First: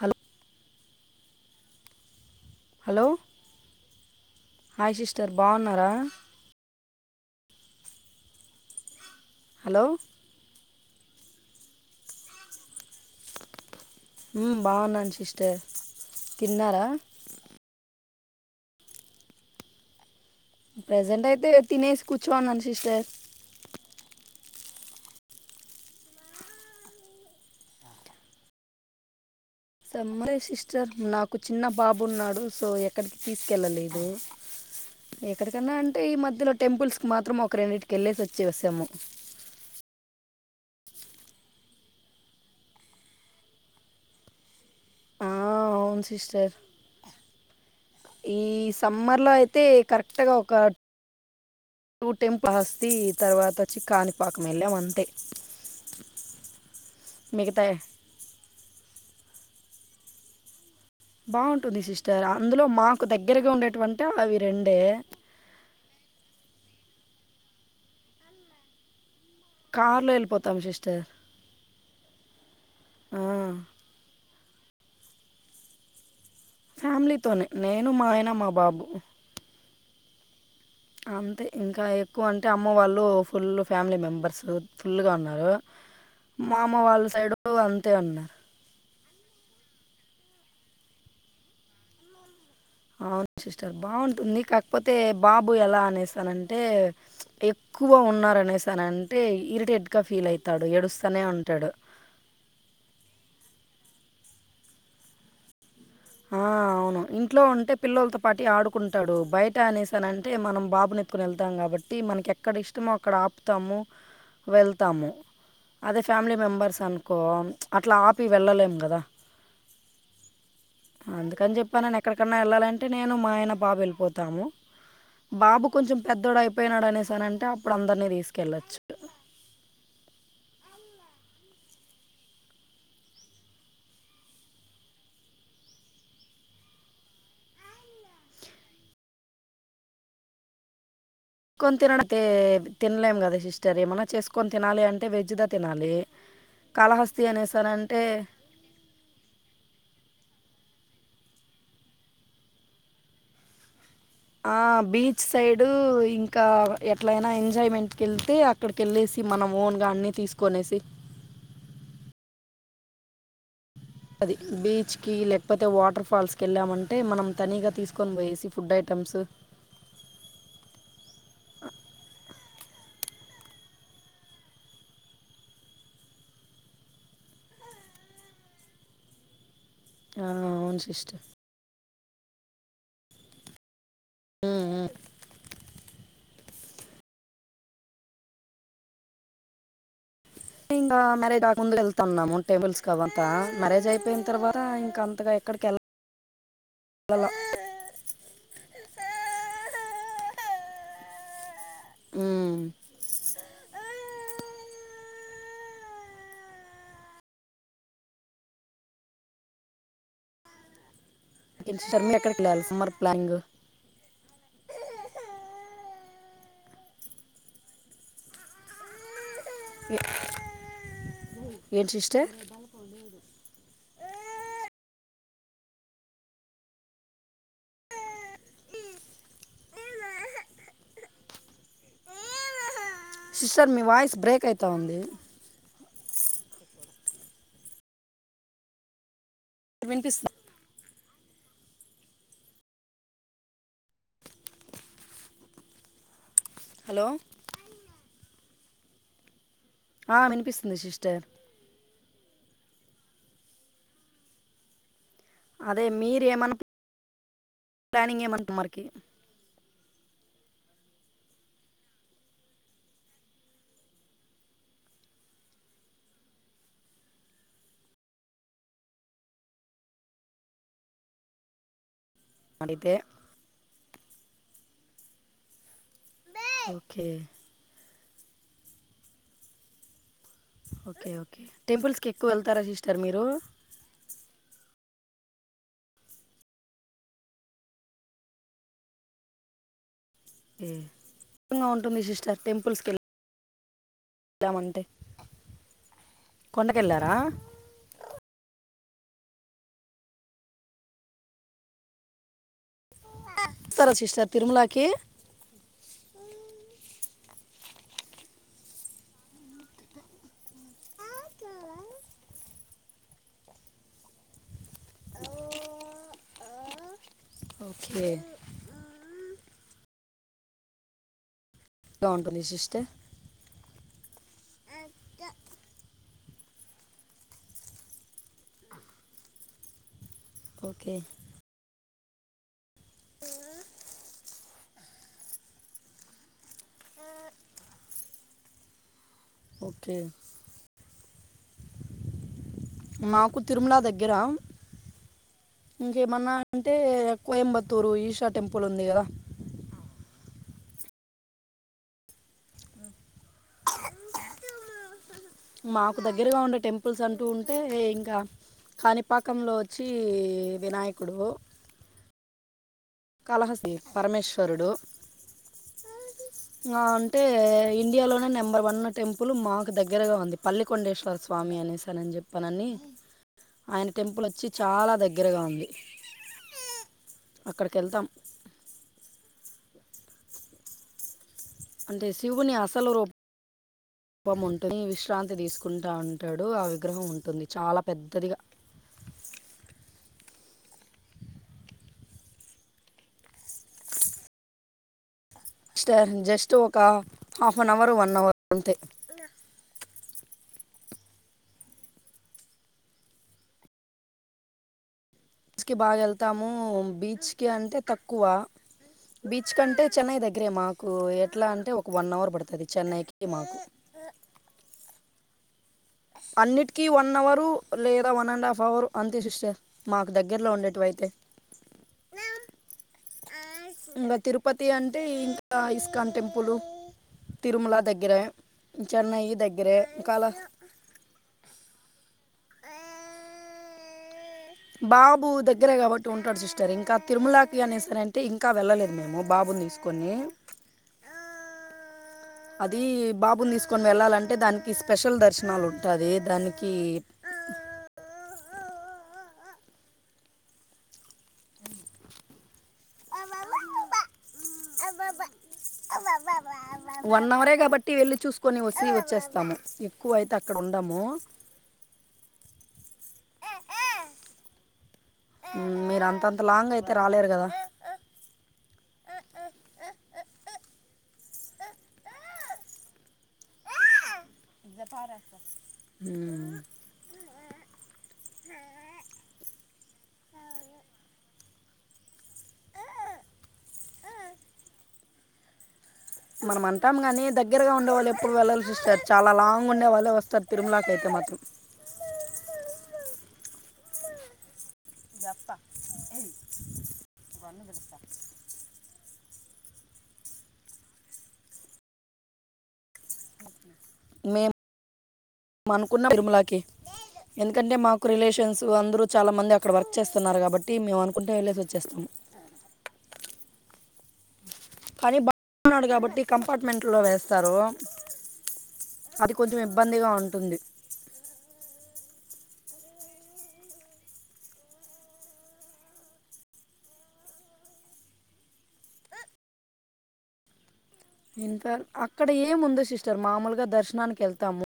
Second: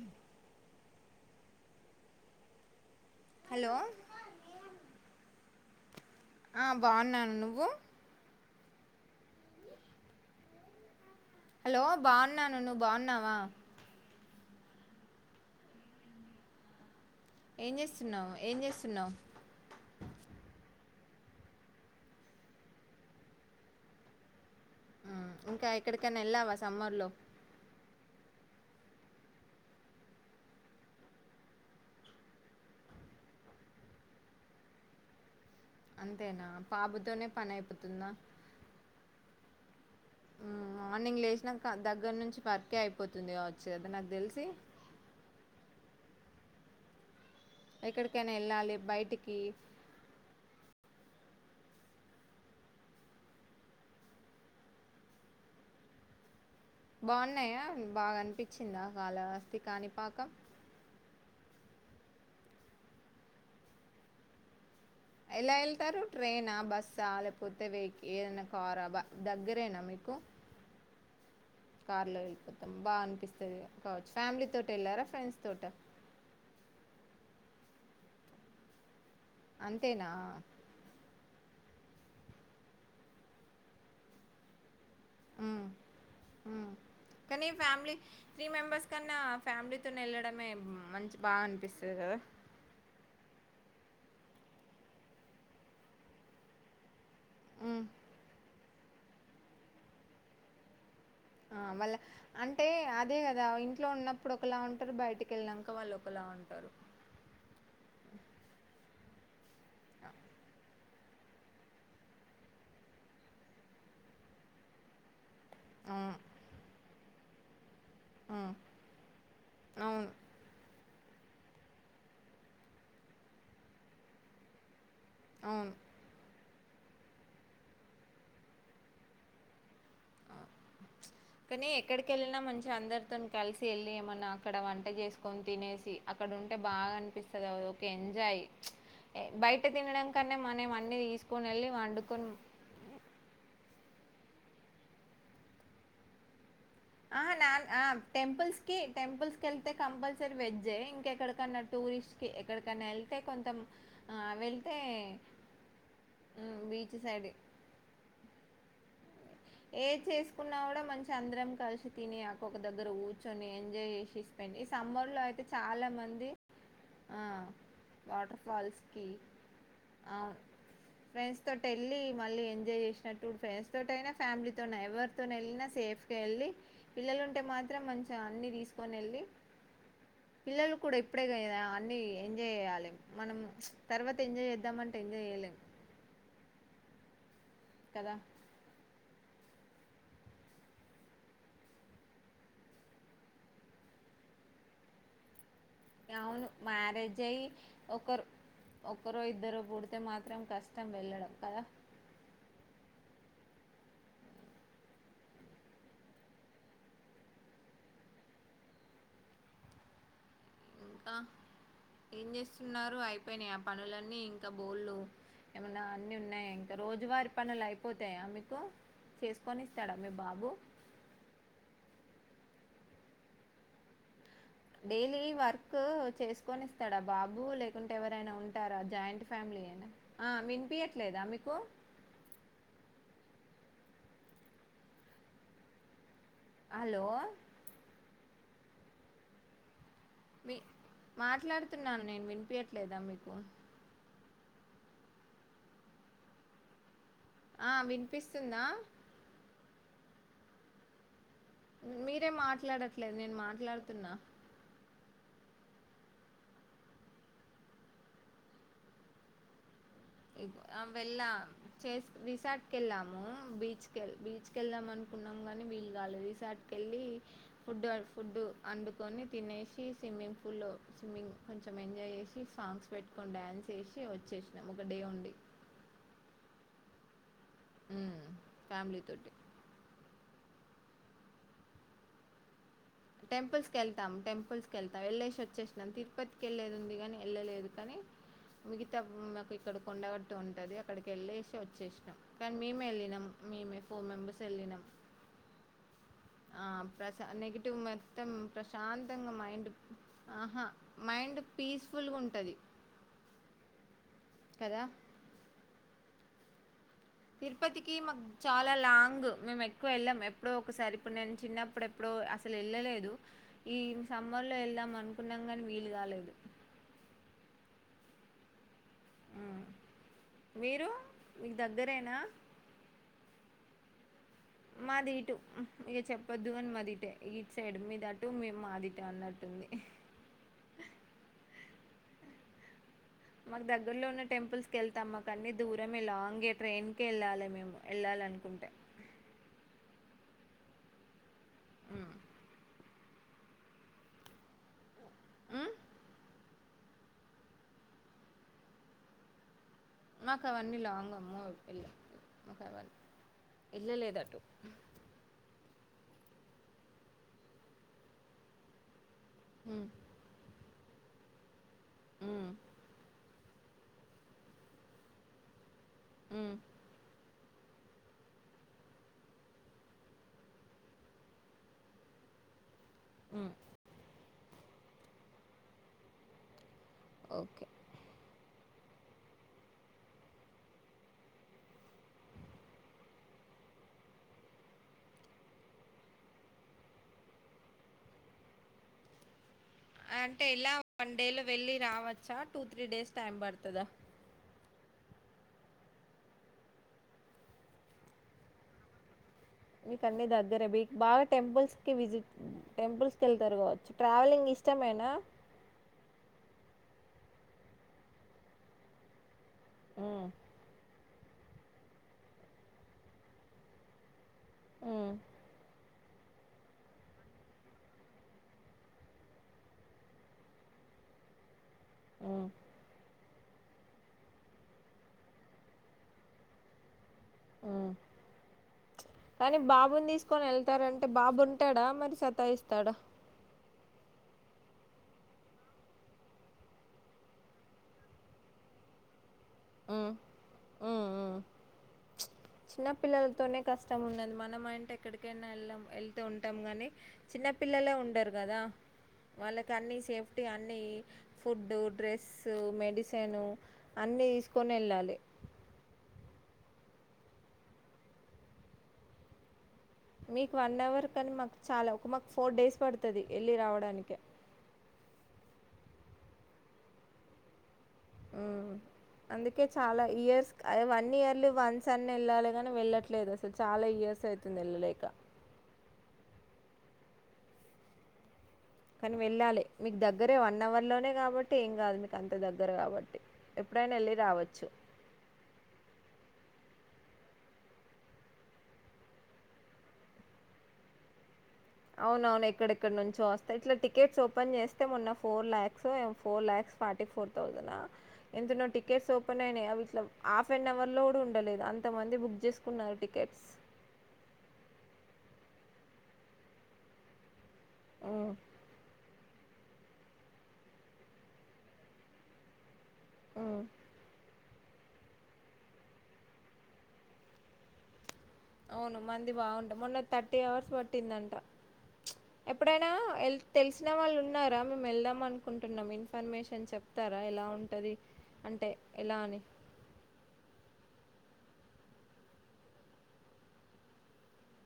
Hello hello hello hi sister బాగున్నారా ఆ బాగున్నాన్ నువ్వు హలో హలో బాగున్నాను నువ్ బాగున్నావా ఊమ్ బాగున్నాన్హ సిస్టర్ తిన్నారా ఏం జేస్తున్నావ్ ఏం జేస్తున్నావ్ ప్రెసెంట్ అయితే తినేసి కూచో ఉన్నాన్ సిస్టర్ ఊ ఇంకా ఎక్కడికైనా ఎళ్ళావా సమ్మర్ లో సమ్మర సిస్టర్ నాకు చిన్న బాబు ఉన్నాడు సో ఎక్కడికి తీసుకెళ్ళలేదు ఎక్కడికన్నా అంటే ఈ అంతేనా మధ్యలో టెంపుల్స్ పాపతోనే మాత్రం పని ఒక రెండిటికి అయిపోతుందా ఎళ్ళేసి వచ్చేసాము ఊ మార్నింగ్ లేచినాక దగ్గర నుంచి పర్కే అయిపోతుంది గావచ్చు గదా నాకు తెలిసి ఆ అవున్ సిస్టర్ ఎక్కడికైనా ఈ వెళ్ళాలి సమ్మర్ లో బయటికి అయితే కరెక్ట్ గ ఒక కాలహస్తి తర్వాత ఒచ్చి కానిపాకం ఎల్లాం అంతే బాగున్నాయా మిగతా బాగా అనిపించ్చిందా కాళహస్తి కాని పాకం బాగుంటుంది సిస్టర్ అందులో మాకు దగ్గరగా ఉండేటివంటే అవి రెండే ఎలా ఎళ్తారు ట్రైనా బస్సా లేపోతే వె ఏదన్న కారా బ కార్లో ఎళ్ళిపోతాం సిస్టర్ కార్ లో ఎళ్ళిపోతం బా ఆ! అనిపిస్తది కావచ్చు ఫ్యామిలీ తో టెల్లారా ఫ్రెండ్స్ తోటా ఫ్యామిలీ తోనే నేను మా ఆయన మా బాబు అంతేనా అంతే ఇంక ఎక్కువ అంటే అమ్మ వాళ్ళు ఫుల్ల్ ఫ్యామిలీ మెంబర్స్ ఫుల్లుగా ఉన్నారు ఉమ్ మా ఉమ్ అమ్మ వాళ్ళ సైడ్ కానీ అంతే ఫ్యామిలీ ఉన్నారు త్రీ మెంబర్స్ కన్నా ఫ్యామిలీతోని ఎళ్లడమే మంచి బాగా అనిపిస్తది గదా అవున్ సిస్టర్ బాగుంటుంది కాకపోతే బాబు ఎలా అనేసానంటే ఉమ్ ఎక్కువ ఉన్నారనేసనంటే ఇరిటేట్ గా ఫీల్ అయితాడు ఎడుస్ ఆ మళ్ళ అంటే అదే గదా ఇంట్లో ఉన్నప్పుడు ఒకలా ఉంటరు బయటికి ఎళ్నంక వాళ్ళు ఒకలా ఆ ఉంటారు అవును ఇంట్లో ఉంటే పిల్లోల్తో పాటి ఆడుకుంటాడు బయ్ ట అనేసానంటే మనం బాబునె కుని ఎళ్తాం కాబట్టి మనకి ఎక్కడ ఇష్టమో అక్కడ ఆపుతాము వెళ్తాము అదే అవును ఫామిలీ మెంబర్స్ అనుకో అట్లా ఆపి వెళ్ళలేం గదా అవును అందుకని జెప్పనను ఎక్కడికన్నా ఎళ్ళాలంటే నేను మా ఆయన బాబు ఎళ్ళిపోతాము బాబు అవును కొంచెం పెద్దోడై పోయినాడు అనేసి అనంటే అప్పుడు అందరినీ దీసుకెళ్ళొచ్చు అ కానీ ఎక్కడికి ఎళ్ళినా మంచి అందరితోన్ కలిసి ఎళ్ళి ఏమన్నా అక్కడ వంట చేసుకొని తినేసి అక్కడ. డుంటే బాగా అనిపిస్తది అదొక ఎంజాయ్ ఎ బయట తినడం కన్నా మనం అన్ని దీస్ కొన్ తినడం తే తినలేం కదా సిస్టర్ ఏమన్నా చేసుకొని తినాలి అంటే వెజ్ద తినాలి ఆ కాళహస్తి నాన్ ఆ అనేసనంటే టెంపుల్స్కి టెంపుల్స్ కెల్తే కంపల్సరి వెజ్జే ఎక్కడకన్నా టూరిస్ట్కి ఎక్కడికన్నా ఎళ్తే కొంతం ఆ బీచ్ సైడ్ ఇంకా బీచ్ ఎట్లయినా సైడ్ ఎంజాయ్మెంట్కి ఎళ్తే అక్కడి ఏది చేసుకున్నా కూడా మంచి అందరం కలిసి తిని ఒక దగ్గర కూర్చొని ఎంజాయ్ చేసి అది స్పెండ్ ఈ బీచ్కి సమ్మర్లో అయితే లేకపోతే చాలా వాటర్ మంది ఫాల్స్కి వెళ్ళామంటే ఆ మనం తనిగ తీసుకొని వాటర్ పోయేసి ఫుడ్ ఫాల్స్కి ఐటెమ్స్ అవును ఫ్రెండ్స్ తోటి ఎళ్ళి మళ్ళీ ఎంజాయ్ చేసినట్టు ఫ్రెండ్స్ తోటయినా ఫ్యామిలీతోన ఎవరితో నేళ్ళినా సేఫ్ గా ఎళ్ళి పిల్లలు ఉంటే మాత్రం మంచిగ అన్ని తీసుకొని ఎళ్ళి ఆ! పిల్లలు అవును కూడా సిస్టర్. ఇప్పుడేగాద అన్నీ ఎంజాయ్ చేయాలి మనం తర్వాత ఎంజాయ్ హ్మ్. హ్మ్. చేద్దామంటే ఎంజాయ్ చేయలేం కదా ఇంగ మ్యారేజ్ కాక ముందు ఎళ్తున్నాము టేంపుల్స్ అవంత మ్యారేజ్ అయిపోయిన తర్వాత ఇంగ అంతగా ఎక్కడికెళ్ళం అవును మ్యారేజ్ అయి ఒకరు ఒకరో ఇద్దరో పూడ్ తే మాత్రం కష్టం వెళ్ళడం కదా హ్మ్ ఇంగ ఇంకేంటి సిస్టర్ ఏం మీరెక్కడికెళ్ళాలి సమ్మర్ చేస్తున్నారు ప్లానింగు? అయిపోయినీయ పనులన్నీ ఇంకా బోల్లు ఏమన్నా ఉన్నాయా ఇంకా రోజువారి పనులు అయిపోతాయా మీకు చేస్ కొనిస్తాడా మీ బాబు చే డైలీ వర్క్ చేసుకొనిస్తాడ బాబు లేకుంటే ఎవరైనా ఉంటారా జాయింట్ ఫ్యామిలీయేన ఆ వినిపియట్లేదా మీకు సిస్టర్ మీ వాయిస్ బ్రేక్ అయిత ఉంది హలో వినిపిస్తు మీ మాట్లాడుతున్నాను నేను వినిపియట్లేదా మీకు హలో ఆ వినిపిస్తుందా ఆ వినిపిస్తుంది సిస్టర్ మీరే మాట్లాడట్లేదు నేను మాట్లాడుతున్నా అదే మీరేమన్న ప్లానింగ్ ఏమన్న మరికి వెళ్ళా చేస్ రిసార్ట్ కెళ్ళాము బీచ్ కెళ్ బీచ్ కెళ్ళామను కున్నాం గాని వీలు గాలేదు రిసార్ట్కెళ్ళి ఫుడ్ ఫుడ్ అండుకొని తినేసి స్విమ్మింగ్ పూల్లో స్విమ్మింగ్ కొంచం ఎంజాయ్ చేసి సాంగ్స్ అయితే పెట్టుకొని డాన్స్ ఏసి వచ్చేసినాం ఒక డే ఉండి ఓకే ఉమ్ ఫ్యామిలీ తోటి ఓకే ఓకే టెంపుల్స్కి ఎక్కువ వెళ్తారా సి టెంపుల్స్ కెళ్తాం టెంపుల్స్ కెళ్తాం ఎళ్ళేసి వచ్చేసినం తిరుపతికి ఎళ్లేది ఉంది కాని ఎళ్ళలేదు కానీ మిగతా మాకు ఇక్కడ కొండ ఏ ఉంటది అక్కడికి ఎళ్ళేసి విధంగా ఉంటుంది వచ్చేసినం సిస్టర్ కానీ మేమే టెంపుల్స్కి ఎళ్ళినాం ఫోర్ మెంబేర్స్ ఎళ్ళినం వెళ్ళామంటే ఆ కొండకి వెళ్ళారా ప్రస నెగిటివ్ మొత్తం ప్రశాంతంగా మైండ్ ఆహా మైండ్ పీస్ఫుల్గా ఉంటది స్తారా సిస్టర్ కదా తిరుమలకి తిరుపతికి మాకు చాలా లాంగ్ మేము ఎక్కువ వెళ్ళాం ఎప్పుడో ఒకసారి ఇప్పుడు నేను చిన్నప్పుడు ఎప్పుడో అసలు వెళ్ళలేదు ఈ సమ్మర్ లో వెళ్దాం అనుకున్నాం గాని వీలు కాలేదు ఓకే మీరు మీకు ఇలా దగ్గరేనా ఉంటు నిసి ఇస్తే [unintelligible] మాది ఇటు ఇగ చెప్పొద్దు గాని మాదిటే ఈటు సైడ్ మీది అటు మే మాదిటే అన్నట్టు ఓకే మాకు దగ్గర్లో ఉన్న టెంపుల్స్ కి వెళ్తాం మాకు అన్నీ దూరమే లాంగ్ ఎ ట్రైన్కి వెళ్ళాలి మేము వెళ్ళాలనుకుంటే ఓకే మాకు తిరుమల దగ్గర ఇంకేమన్నా అంటే కోయంబత్తూరు ఈషా టెంపుల్ ఉంది కదా మాకావన్నీ లాంగమ్మో మాకు ఆ వెళ్ళా లేదు అటు మాకు దగ్గరగా ఉండే టెంపుల్స్ అంటూ ఉంటే ఇంకా కానీ పాకంలో వచ్చి వినాయకుడు ఉం కాళ హస్తి పరమేశ్వరుడు ఇంకా అంటే ఇండియాలోనే నెంబర్ వన్ టెంపుల్ మాకు దగ్గరగా ఉంది పల్లికొండేశ్వర స్వామి అనేసాను నేని చెప్పానని ఆయన టెంపుల్ వచ్చి చాలా దగ్గరగా ఉంది ఓకే దం అంటే శివుని అసలు రూపం కోపం ఉంటుని విశ్రాంతి తీసుకుంటాంటాడు ఆ విగ్రహం ఉంటుంది చాలా పెద్దదిగా అంటే ఎలా వన్ డేలో వెళ్లి రావచ్చా టూ త్రీ డేస్ టైం పడుతదా స్టర్ జస్ట్ ఒక half an hour one hour అంతే మీకు అన్ని దగ్గరే బి బాగా టెంపుల్స్ కి విజిట్ టెంపుల్స్ కి వెళ్తారు కావచ్చు ట్రావెలింగ్ ఇ ఇష్టమేనా స్కి బాగా వెళ్తాము బీచ్ కి అంటే తక్కువ బీచ్ కంటే చెన్నయి ఉమ్, దగ్గరే మాకు ఎట్లా అంటే ఒక వన్ అవర్ పడుతది చెన్నైకి మాకు ఉం అన్నిటికీ వన్ అవరు లేదా వన్ అండ్ హాఫ్ అవరు అంతే సిస్టర్ మాకు దగ్గరలో ఉండేటివి అయితే స అ ఇంగ తిరుపతి అంటే ఇంకా ఇస్కాన్ టెంపుల్ తిరుమల ఉమ్. దగ్గరే చెన్నై కానీ దగ్గరే బాబుని కాళ తీసుకొని వెళ్తారంటే బాబు ఉంటాడా మరి సతాయిస్తాడ బాబు దగ్గరే కాబట్టి ఉంటాడు సిస్టర్ ఇంకా తిరుమలాకి అనేసి అని అంటే ఇంకా వెళ్ళలేదు మేము బాబుని తీసుకొని ఉమ్, ఉమ్, ఉమ్. అది బాబుని చిన్నపిల్లలతోనే తీసుకొని కష్టం వెళ్ళాలంటే ఉన్నది మనం దానికి అంటే స్పెషల్ ఎక్కడికైనా దర్శనాలు ఉంటాది దానికి చిన్న పిల్లలే ఉండరు కదా వాళ్ళకి అన్ని సేఫ్టీ అన్ని ఫుడ్ డ్రెస్ మెడిసిన్ అన్ని అన్ని తీసుకొని వెళ్ళాలి వన్ అవరే కాబట్టి వెళ్లి చూసుకొని వచ్చి వచ్చేస్తాము ఎక్కువ అయితే మీకు అక్కడ వన్ ఉండము అవర్ కానీ మాకు చాలా ఒక మాకు ఫోర్ డేస్ పడుతది ఎళ్ళి రావడానికె మీరు అంతంత లాంగ్ అయితే రాలేరు కదా ఉమ్. అందుకే చాలా ఇయర్స్ అదే వన్ ఇయర్లీ వన్స్ అన్ని వెళ్ళాలి కని వెళ్ళట్లేదు అసలు చాలా ఇయర్స్ ఐతుంది వెళ్ళలేక మ్, కానీ వెళ్ళాలి మీకు దగ్గరే వన్ అవర్ లోనే కాబట్టి ఏం కాదు మీకు అంత దగ్గర కాబట్టి ఎప్పుడైనా ఎళ్ళి రావచ్చు మనం అంటాం కానీ దగ్గరగా ఉండేవాళ్ళు ఎప్పుడు వెళ్ళల సిస్టర్ చాలా లాంగ్ ఉండేవాళ్ళే వస్తారు తిరుమలాకి అయితే మాత్రం అవునవును ఎక్కడెక్కడ నుంచి వస్తా ఇట్లా టికెట్స్ ఓపెన్ చేస్తా అంటే మొన్న ఫోర్ లక్స్ ఓ ఏమో ఫోర్ లాక్స్ ఫార్టీ ఫోర్ థౌసనా ఎంతనో టిక్ టికెట్స్ ఓపెన్ అయినాయా అవి ఇట్లా హాఫ్ అన్ అవర్ లో కూడా ఉండలేదు అంతమంది బుక్ చేసుకున్నారు టికెట్స్ మేమ్ మనుకున్న తరుమలాకి ఎందుకంటే మాకు రిలేషన్స్ అందరు చాలా మంది అక్కడ వర్క్ చేస్తున్నారు కాబట్టి మేము అనుకుంటే వెళ్ళేసి వచ్చేస్తాము ఉ కానీ బ ఉన్నాడు కాబట్టి కంపార్ట్మెంట్లో వేస్తారు అవును మంది అది కొంచెం బాగుంటా మొన్న ఇబ్బందిగా థర్టీ ఉంటుంది అవర్స్ పట్టిందంట ఎప్పుడైనా ఎల్ తెలిసిన వాళ్ళు ఉన్నారా మేము వెళ్దాం అనుకుంటున్నాం ఇన్ఫర్మేషన్ చెప్తా తారా ఎలా ఉంటది అంటే ఎలా అని ఇంకా అక్కడ ఏముంద సిస్టర్ మామూలుగా దర్శనానికి వెళ్తాము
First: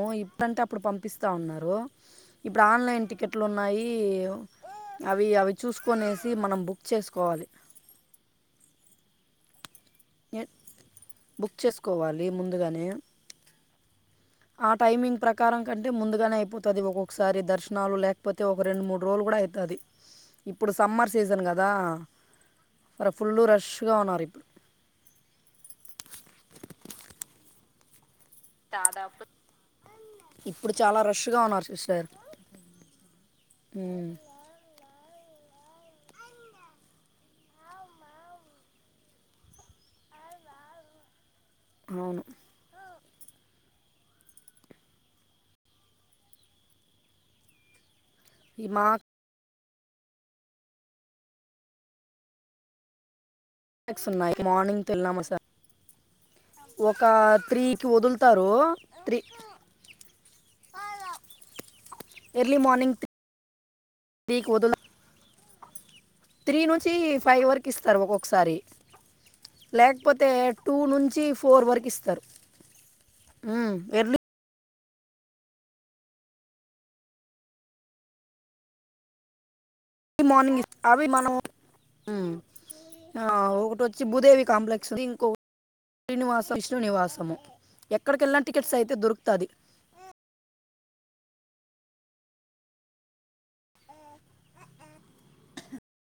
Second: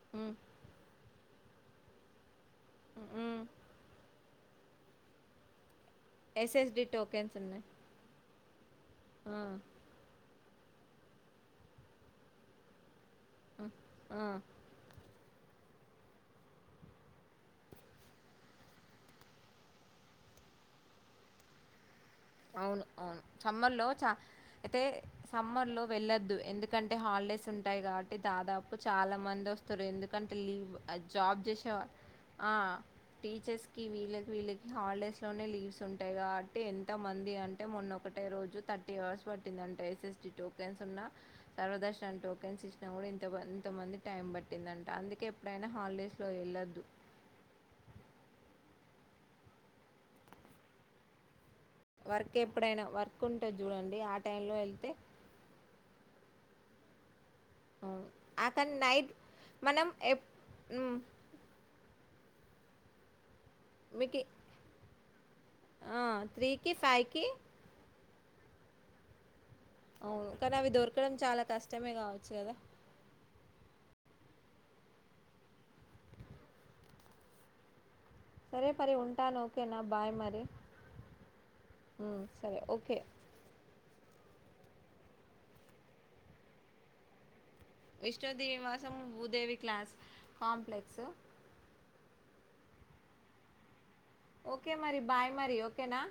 ఓ ఇప్పంతే అప్పుడు పంపిస్ స్త ఉన్నారు ఇప్పుడు ఆన్లైన్ టికెట్లు ఉన్నాయి అవి అవి చూస్ కునేసి మనం ఎస్ఎస్డి బుక్ టోకెన్స్ చేసుకోవాలి ఉన్నాయి ఆ బుక్ చేసుకోవాలి ముందుగానే ఆ ఆ టైమింగ్ ప్రక్ కారం కంటే ముందుగానే అయిపోతాది ఒక్కొక్కసారి దర్శనాలు లేకపోతే ఒక రెండు మూడు రోజులు కూడా ఐతాది ఇప్పుడు సమ్మర్ సీజన్ కదా అవును మరి అవును ఫుల్ సమ్మర్ లో రష్గా చ ఉన్నారు ఇప్పుడు అయితే సమ్మర్ లో వెళ్ళొద్దు ఎందుకంటే హాలిడేస్ టాయి కాబట్టి దాదాపు చాలా మంది వస్తరు ఎందుకంటే ఇప్పుడు లీవ్ చాలా రష్గా జాబ్ ఉన్నారు చేసేవారు సిస్టర్ ఆ టీచర్స్ కి మ్మ్. వీళ్ళకి వీళ్ళకి హాలిడేస్ లోనే లీవ్స్ ఉంటాయి కాబట్టి ఎన్ తమంది అంటే మొన్నొ ఒకటే రోజు థర్టీ అవర్స్ పట్టింద అంటే స్డ్ ఎస్ ఎస్ డి టోకెన్స్ ఉన్న సర్వదర్శన్ అవును టోకెన్స్ ఇస్ కూడా ఇంత ఇంతమంది టైం పట్టిందంట అందుకే ఎప్పుడైనా హాలిడేస్లో వెళ్ళొద్దు ఇమాక్ వర్క్ ఎప్పుడైనా వర్క్ ఉంటే చూడండి క్లాక్స్ ఆ టైంలో వెళ్తే ఒకాత్ త్రీకి ఆ వదులుతారు కానీ నైట్ త్రీ మనం ఎప్ మ్ ఎర్లీ మార్నింగ్ త్రి మీకి త్రి కి వదులు ఆ త్రీ త్రీకి నుంచి ఫైవ్కి ఫైవ్ వరకు ఇస్తారు ఒక్కొక్కసారి లేకపోతే అవును కానీ అవి టూ దొరకడం నుంచి చాలా ఫోర్ వరకు కష్టమే ఇస్తారు కావచ్చు కదా ఉ ఎర్లీ సరే పరి ఉంటాను ఓకేనా బాయ్ లీ మరి మార్నింగ్ అవి మనం మ్ సరే ఓకే ఒకటి వచ్చి చి భూదేవి కాంప్లెక్స్ది ఇంకో శ్రీనివాస విష్ణు నివాసము ఎక్కడికి విష్ణు వెళ్ళినా టికెట్స్ అయితే దివాసము దొరుకుతుంది భూదేవి క్లాస్ కాంప్లెక్స్ ఓకే మరి బాయ్ మరి ఓకేనా